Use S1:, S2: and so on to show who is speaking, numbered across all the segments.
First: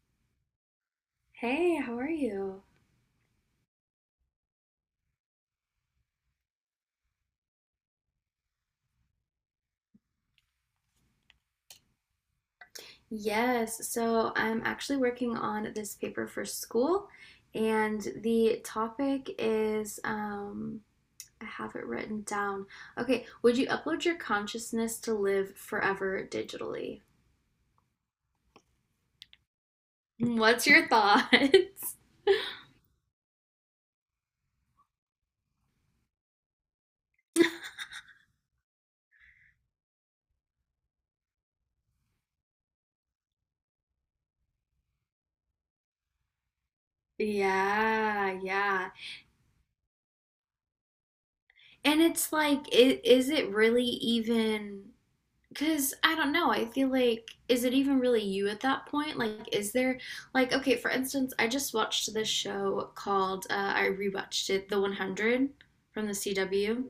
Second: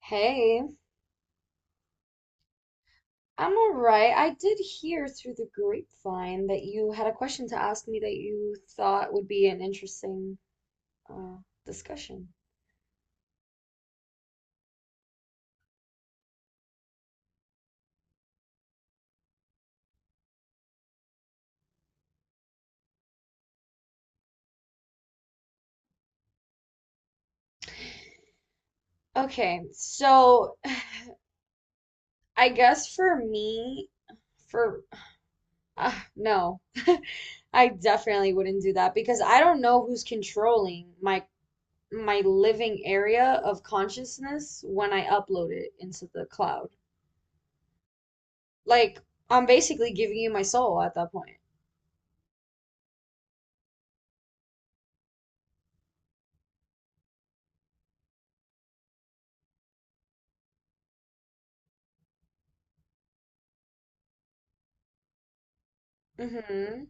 S1: Hey,
S2: Hey, how are you?
S1: I'm all right. I did hear through the grapevine that you had a question to ask me that you thought would be an interesting uh, discussion.
S2: Yes, so I'm actually working on this paper for school, and the topic is I have it written down. Okay, would you upload your consciousness to live forever digitally?
S1: Okay,
S2: Mm,
S1: so
S2: what's your thoughts?
S1: I guess for me, for no, I definitely wouldn't do that because I don't know who's controlling my living area of consciousness when I upload it into the cloud.
S2: Yeah, yeah.
S1: Like, I'm basically giving you my soul at that point.
S2: And it's like, is it really even? Because I don't know, I feel like, is it even really you at that point? Like, is there, like, okay, for instance, I just watched this show called, I rewatched it, The 100 from the
S1: Mm-hmm.
S2: CW.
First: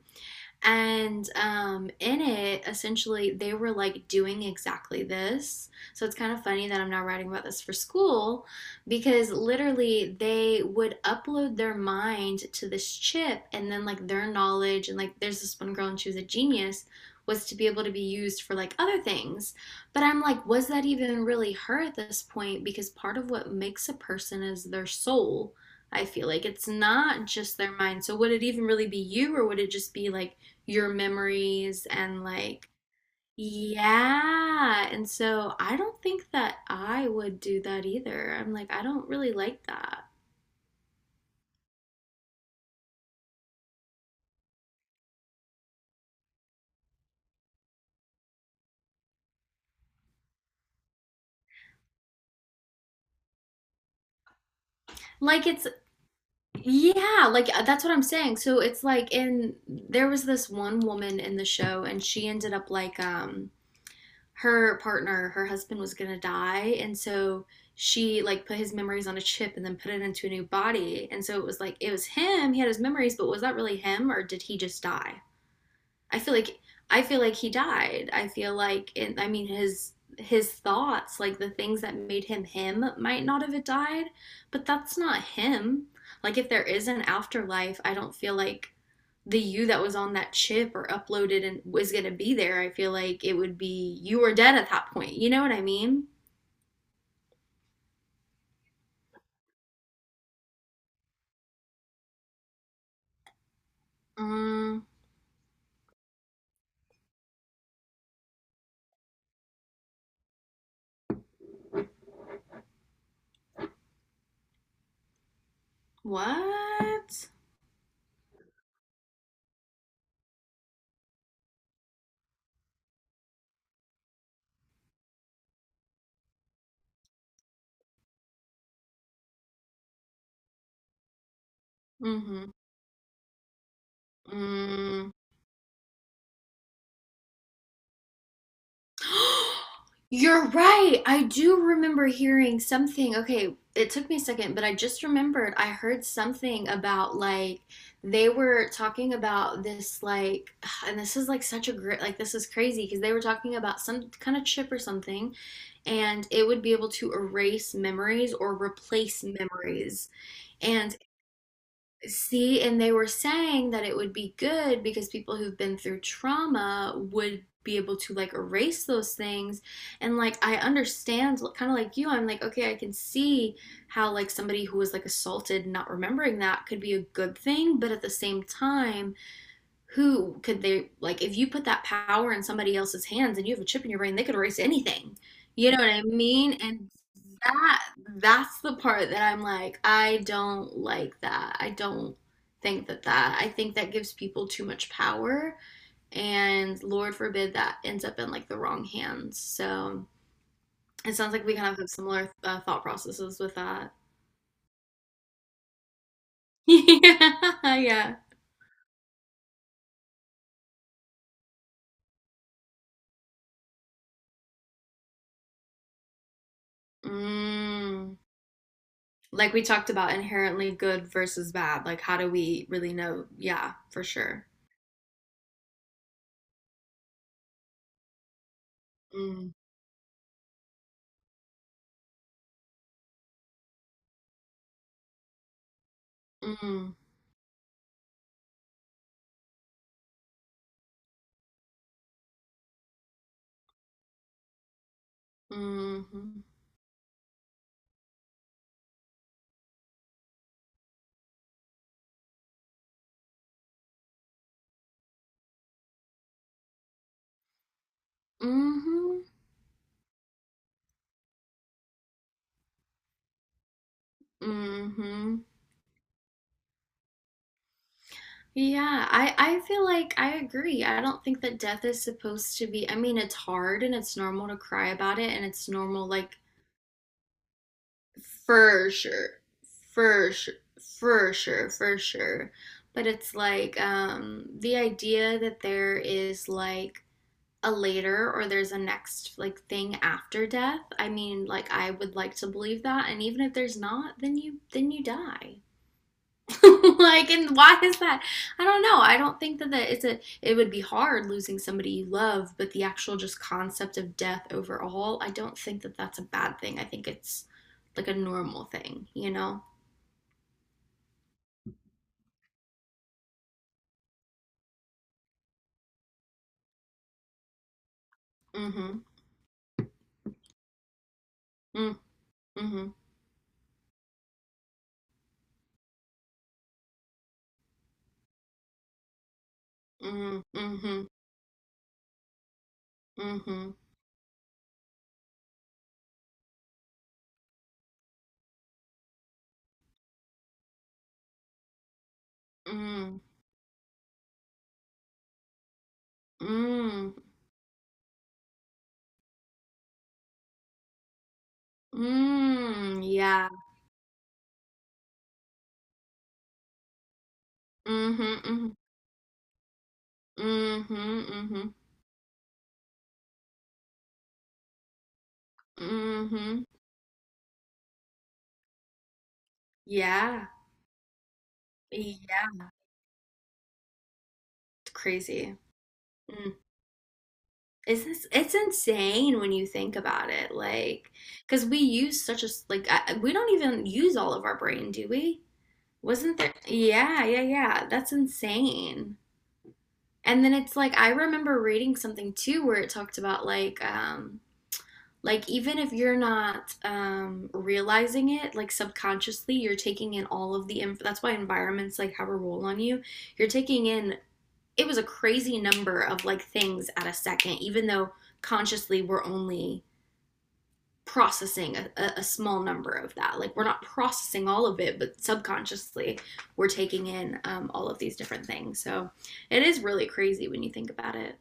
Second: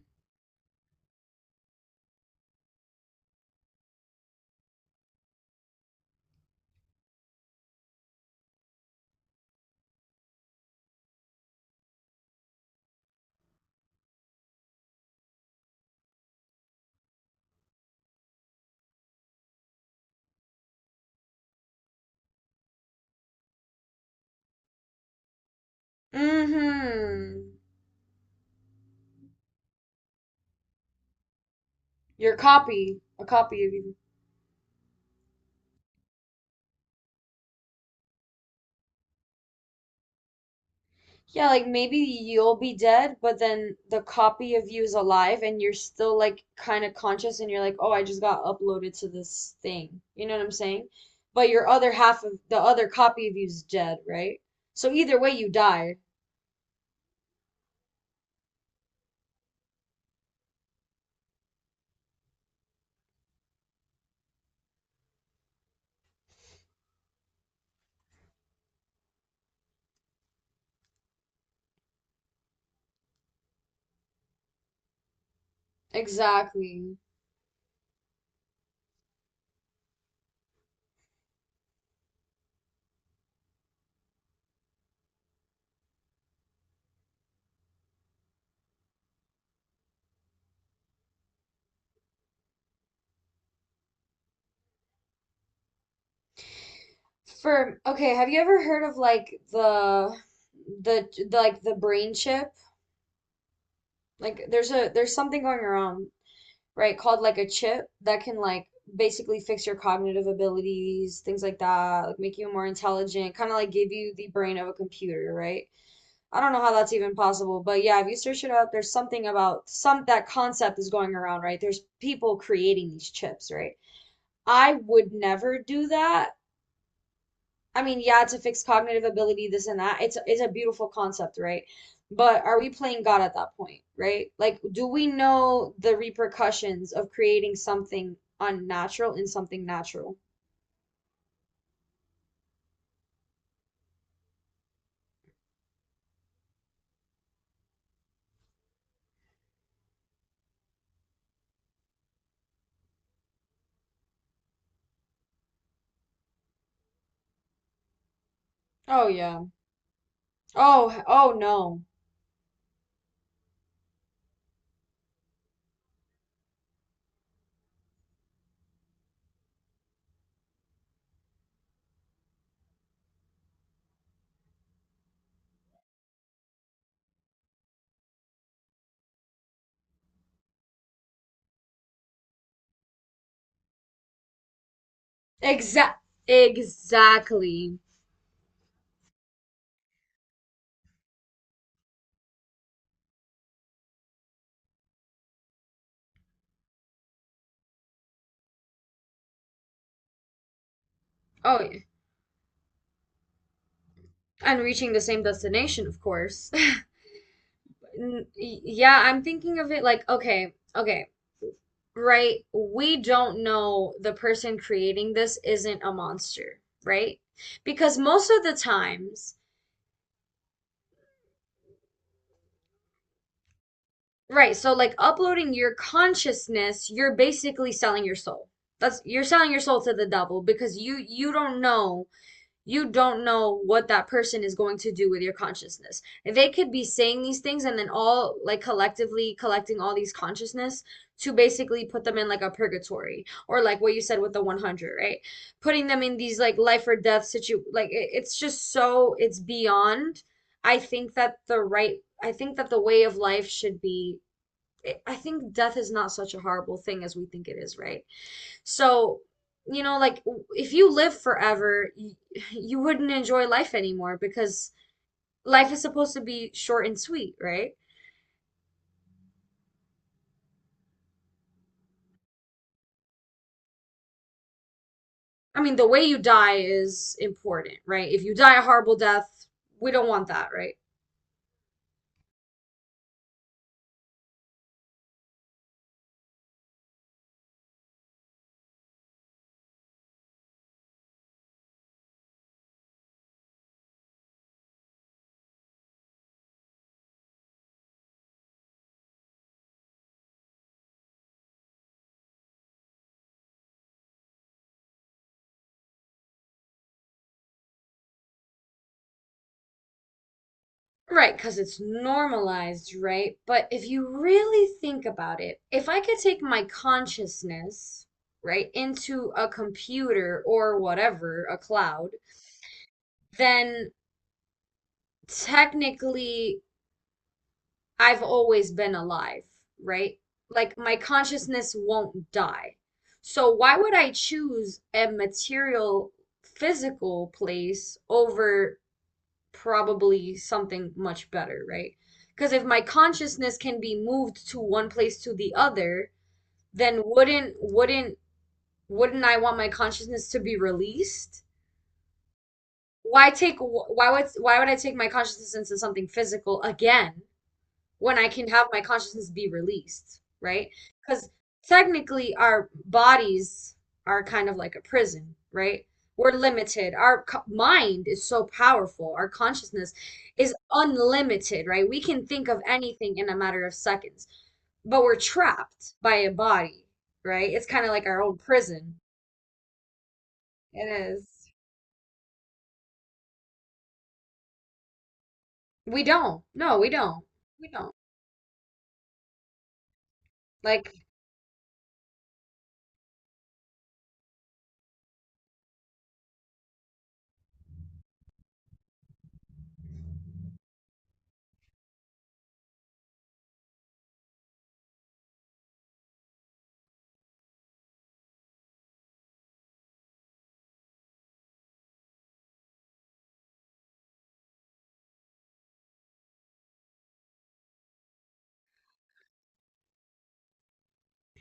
S2: And in it, essentially, they were like doing exactly this. So it's kind of funny that I'm now writing about this for school because literally they would upload their mind to this chip and then like their knowledge. And like there's this one girl and she was a genius was to be able to be used for like other things. But I'm like, was that even really her at this point? Because part of what makes a person is their soul. I feel like it's not
S1: Mm-hmm.
S2: just their mind. So would it even really be you, or would it just be like your memories and
S1: Your
S2: like,
S1: copy, a copy of you.
S2: yeah. And so I don't think that I would do that either. I'm like, I don't really like that.
S1: Yeah, like maybe you'll be dead, but then the copy of you is alive and you're still like kind of conscious and you're like, "Oh, I just got uploaded to this thing." You know what I'm saying? But your other half of the other copy of you is dead, right? So either way
S2: Like
S1: you
S2: it's
S1: die.
S2: yeah, like that's what I'm saying. So it's like in there was this one woman in the show and she ended up like her partner, her husband was gonna die and so she like put his memories on a chip and then put it into a new body. And so it was like it was him, he had his memories, but was that really him or did he just die? I feel like
S1: Exactly.
S2: I feel like he died. I feel like it, I mean his thoughts, like the things that made him him might not have died, but that's not him. Like if there is an afterlife, I don't feel like the you that was on that chip or uploaded and was going to be there. I feel like it would be you were dead at that point. You know what I mean?
S1: For okay, have you ever heard of like the like the brain chip? Like there's
S2: Mm,
S1: a there's something going around, right? Called like a chip that can like basically fix your cognitive abilities, things like that, like make you more intelligent, kind of like give you the brain of a computer, right? I don't know how that's even
S2: what?
S1: possible, but yeah, if you search it up, there's something about some that concept is going around, right? There's people creating these chips, right? I would never do that. I mean, yeah, to fix cognitive ability, this and that. It's a beautiful concept, right? But
S2: Mhm.
S1: are we playing God at that point, right? Like, do we
S2: Mm.
S1: know the repercussions of creating something unnatural in something natural?
S2: You're right. I do remember hearing something. Okay, it took me a second, but I just remembered I heard something about like they were talking about this like and this is like such a great like this is crazy because they were talking about some kind of chip or something and it would be able to erase memories or
S1: Oh
S2: replace
S1: yeah.
S2: memories. And
S1: Oh oh no.
S2: see, and they were saying that it would be good because people who've been through trauma would be able to like erase those things. And like, I understand, kind of like you, I'm like, okay, I can see how like somebody who was like assaulted not remembering that could be a good thing, but at the same time, who could they like if you put that power in somebody else's hands and you have a chip in your brain they could erase anything you know what
S1: Exact
S2: I mean and
S1: exactly.
S2: that that's the part that I'm like I don't like that I don't think that I think that gives people too much power and lord forbid that ends up in like the wrong hands so it sounds like we
S1: Oh
S2: kind of
S1: yeah.
S2: have similar thought processes with that
S1: And reaching the same destination, of course.
S2: yeah, yeah.
S1: Yeah, I'm thinking of it like, okay, okay, right? We don't know the person creating this isn't a monster, right? Because
S2: Mm.
S1: most of the times,
S2: Like we talked about inherently good versus bad. Like, how do we really know? Yeah, for sure.
S1: right, so like uploading your consciousness, you're basically selling your soul. That's, you're selling
S2: Mm,
S1: your soul to the devil because you don't know, you don't know what that person is going to do with your consciousness. They could be
S2: mm,
S1: saying these things and then all like collectively collecting all these consciousness to basically put them in like a purgatory or like what you said with the 100, right? Putting them in
S2: mm-hmm,
S1: these like life or death situ like it, it's just so it's beyond. I think that the right I think that the way of life should be, I think death is not such a horrible thing as we think it is, right? So,
S2: mm-hmm,
S1: you know, like if you live forever, you, you wouldn't enjoy life anymore because
S2: mm-hmm.
S1: life is supposed to be short and sweet, right?
S2: Yeah, I feel like I agree. I don't think that death is supposed to be, I mean, it's hard and it's normal to cry about it, and
S1: I
S2: it's
S1: mean, the way
S2: normal,
S1: you
S2: like,
S1: die is important, right? If you die a
S2: for
S1: horrible
S2: sure,
S1: death, we don't want
S2: for
S1: that,
S2: sure,
S1: right?
S2: for sure, for sure. But it's like, the idea that there is like, a later or there's a next like thing after death. I mean, like I would like to believe that and even if there's not, then you die. Like and why is that? I don't know. I don't think that it's a it would be hard losing somebody you love, but the actual just concept of death overall, I don't think that that's a bad thing. I think it's like a normal thing, you know?
S1: Right, because it's normalized, right? But if you really think about it, if I could take my consciousness, right,
S2: Mhm.
S1: into a computer or whatever, a
S2: Mm
S1: cloud,
S2: mhm.
S1: then technically I've always been alive, right?
S2: Mm
S1: Like my
S2: mhm.
S1: consciousness won't die. So
S2: Mhm.
S1: why would I choose a material, physical place over probably something much better, right? Because if my
S2: Mm.
S1: consciousness can be moved to one place to the other, then
S2: Mm.
S1: wouldn't I want my consciousness to be released?
S2: Mm.
S1: Why
S2: Yeah.
S1: take, why would I take my consciousness into something physical again when I
S2: Mhm.
S1: can have
S2: Mhm.
S1: my consciousness be released, right?
S2: Mhm,
S1: Because
S2: mhm,
S1: technically, our bodies are kind of like a prison, right? We're
S2: mhm.
S1: limited. Our mind is so powerful. Our consciousness
S2: Yeah,
S1: is unlimited, right? We can think of
S2: yeah,
S1: anything in a matter of seconds,
S2: it's
S1: but we're
S2: crazy.
S1: trapped by a
S2: Mm.
S1: body, right? It's kind of like our own
S2: It's
S1: prison.
S2: insane when you think about it,
S1: It
S2: like,
S1: is.
S2: because we use such a like we don't even use all of our brain, do we?
S1: We
S2: Wasn't
S1: don't.
S2: there?
S1: No, we
S2: Yeah,
S1: don't.
S2: yeah,
S1: We
S2: yeah.
S1: don't.
S2: That's insane. And then it's
S1: Like,
S2: like I remember reading something too where it talked about like. Like, even if you're not realizing it, like subconsciously, you're taking in all of the that's why environments like have a role on you. You're taking in it was a crazy number of like things at a second, even though consciously we're only processing a small number of that. Like we're not processing all of it, but subconsciously we're taking in all of these different things. So it is really crazy when you think about it.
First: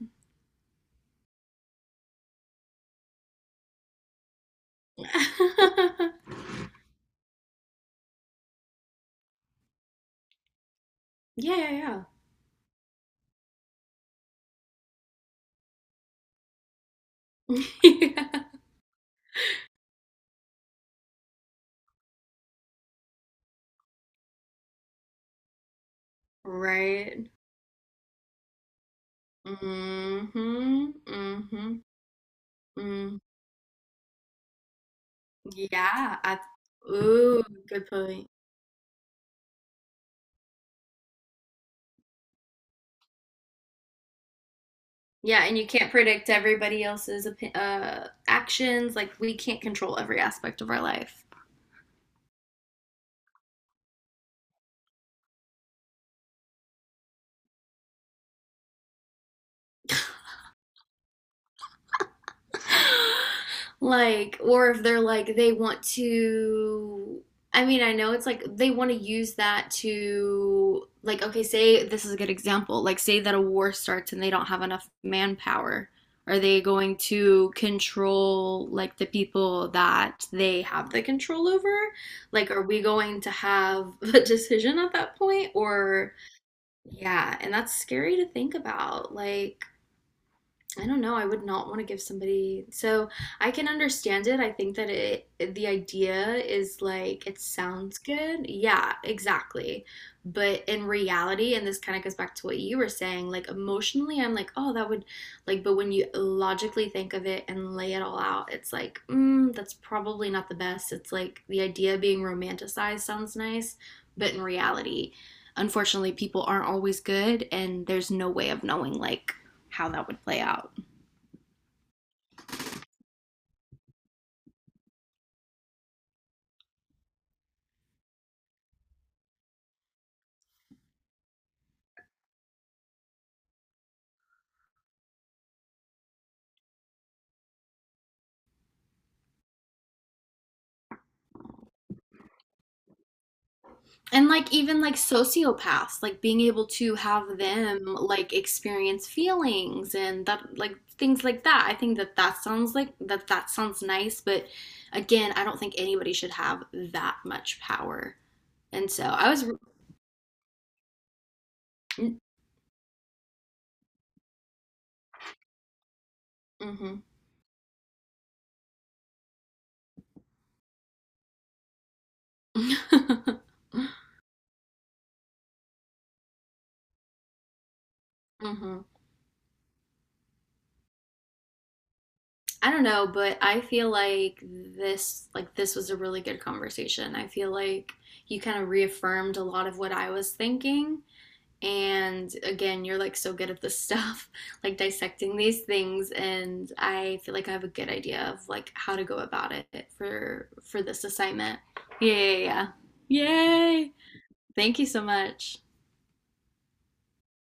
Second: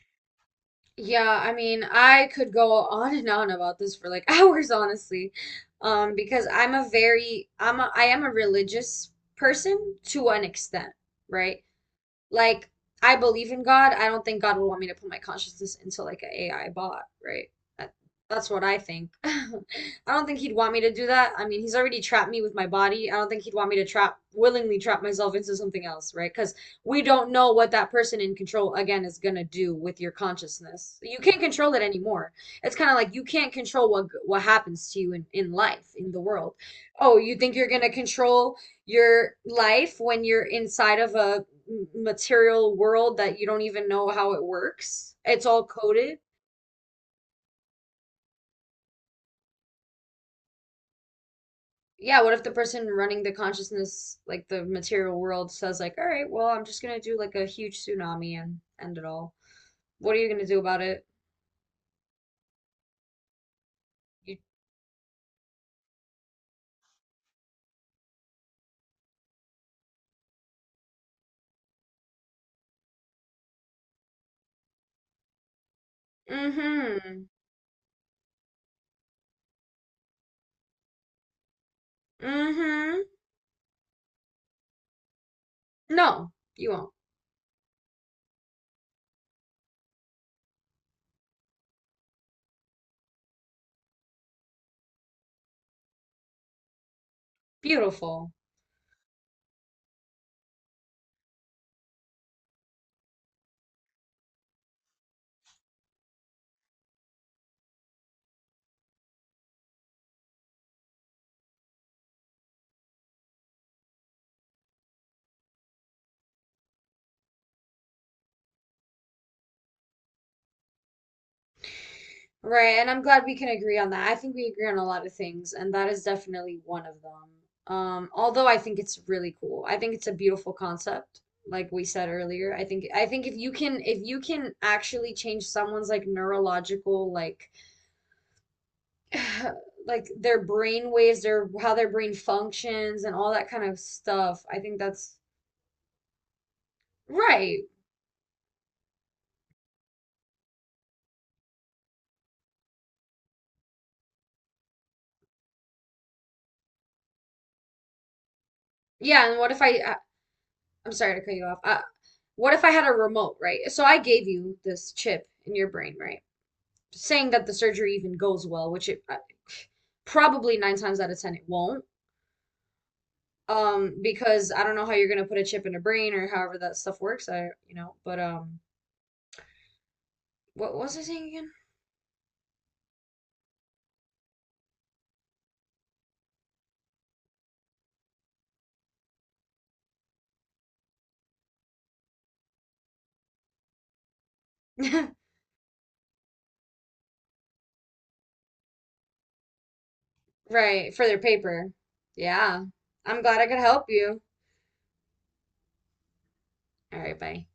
S1: yeah, I mean, I could go on and on about this for like hours, honestly. Because I'm a very I'm a I am a religious person to an extent, right?
S2: Yeah, yeah,
S1: Like, I believe in God. I don't think God would want me to put my consciousness into like an a AI bot, right?
S2: yeah.
S1: That,
S2: Yeah.
S1: that's what I think. I don't think he'd want me to do that. I mean, he's already trapped me with my body. I don't think he'd want me to trap, willingly trap myself into something else, right? Because we don't
S2: Right.
S1: know what that person in control, again, is gonna do with your
S2: Mm, mhm,
S1: consciousness. You can't
S2: mm
S1: control it
S2: mhm,
S1: anymore. It's kind of like
S2: mm.
S1: you can't control what happens to you in life, in
S2: Yeah,
S1: the
S2: I
S1: world. Oh, you
S2: ooh,
S1: think you're
S2: good
S1: gonna
S2: point.
S1: control your life when you're inside of a material world that you don't even know how it works.
S2: Yeah,
S1: It's
S2: and
S1: all
S2: you can't
S1: coded.
S2: predict everybody else's actions. Like we can't control every aspect of our life.
S1: Yeah, what if the person running the consciousness, like the material world, says like, "All right, well, I'm just gonna do like a huge tsunami and end it all." What are you gonna do about it? You,
S2: Like, or if they're like, they want to, I mean, I know it's like they want to use that to, like, okay, say this is a good example. Like, say that a war starts and they don't have enough manpower. Are they going
S1: mm-hmm,
S2: to control, like, the people that they have the control over? Like, are we
S1: mm-hmm.
S2: going to have a decision at that point? Or,
S1: No, you won't.
S2: yeah, and that's scary to think about. Like, I don't know. I would not want to give somebody. So I can understand it. I think that it, the idea is like it sounds
S1: Beautiful.
S2: good. Yeah, exactly. But in reality, and this kind of goes back to what you were saying, like emotionally, I'm like, oh, that would like, but when you logically think of it and lay it all out, it's like, mm, that's probably not the best. It's like the idea of being romanticized sounds nice, but in reality, unfortunately, people aren't always good, and there's no way of knowing like how that would play out.
S1: Right, and I'm glad we can agree on that. I think we agree on a lot of things, and that is definitely one of them. Although I think it's really cool. I think it's a beautiful concept, like we said earlier. I think if you can actually change someone's like neurological like like their brain waves, their how their brain functions and all that kind of
S2: And
S1: stuff,
S2: like
S1: I think
S2: even like
S1: that's
S2: sociopaths, like being able to have
S1: right.
S2: them like experience feelings and that like things like that. I think that that sounds like that sounds nice, but again, I don't think anybody should have that much power. And so
S1: Yeah,
S2: I
S1: and
S2: was
S1: what if I'm sorry to cut you off. What if I had a remote, right? So I gave you this chip in your brain, right?
S2: mm-hmm.
S1: Saying that the surgery even goes well, which it probably nine times out of ten it won't. Because I don't know how you're gonna put a chip in a brain or however that stuff works. I, you know, but
S2: Hmm.
S1: what was I saying
S2: I don't know, but I feel like this was a really good conversation. I feel like you kind of reaffirmed a lot of what I was thinking. And again, you're like so good at this stuff, like
S1: again?
S2: dissecting these things, and I feel like I have a good idea of like how to go about it for
S1: Right,
S2: this
S1: for their
S2: assignment.
S1: paper.
S2: Yeah, yeah,
S1: Yeah,
S2: yeah.
S1: I'm glad I could help
S2: Yay!
S1: you.
S2: Thank you so much.
S1: All right, bye.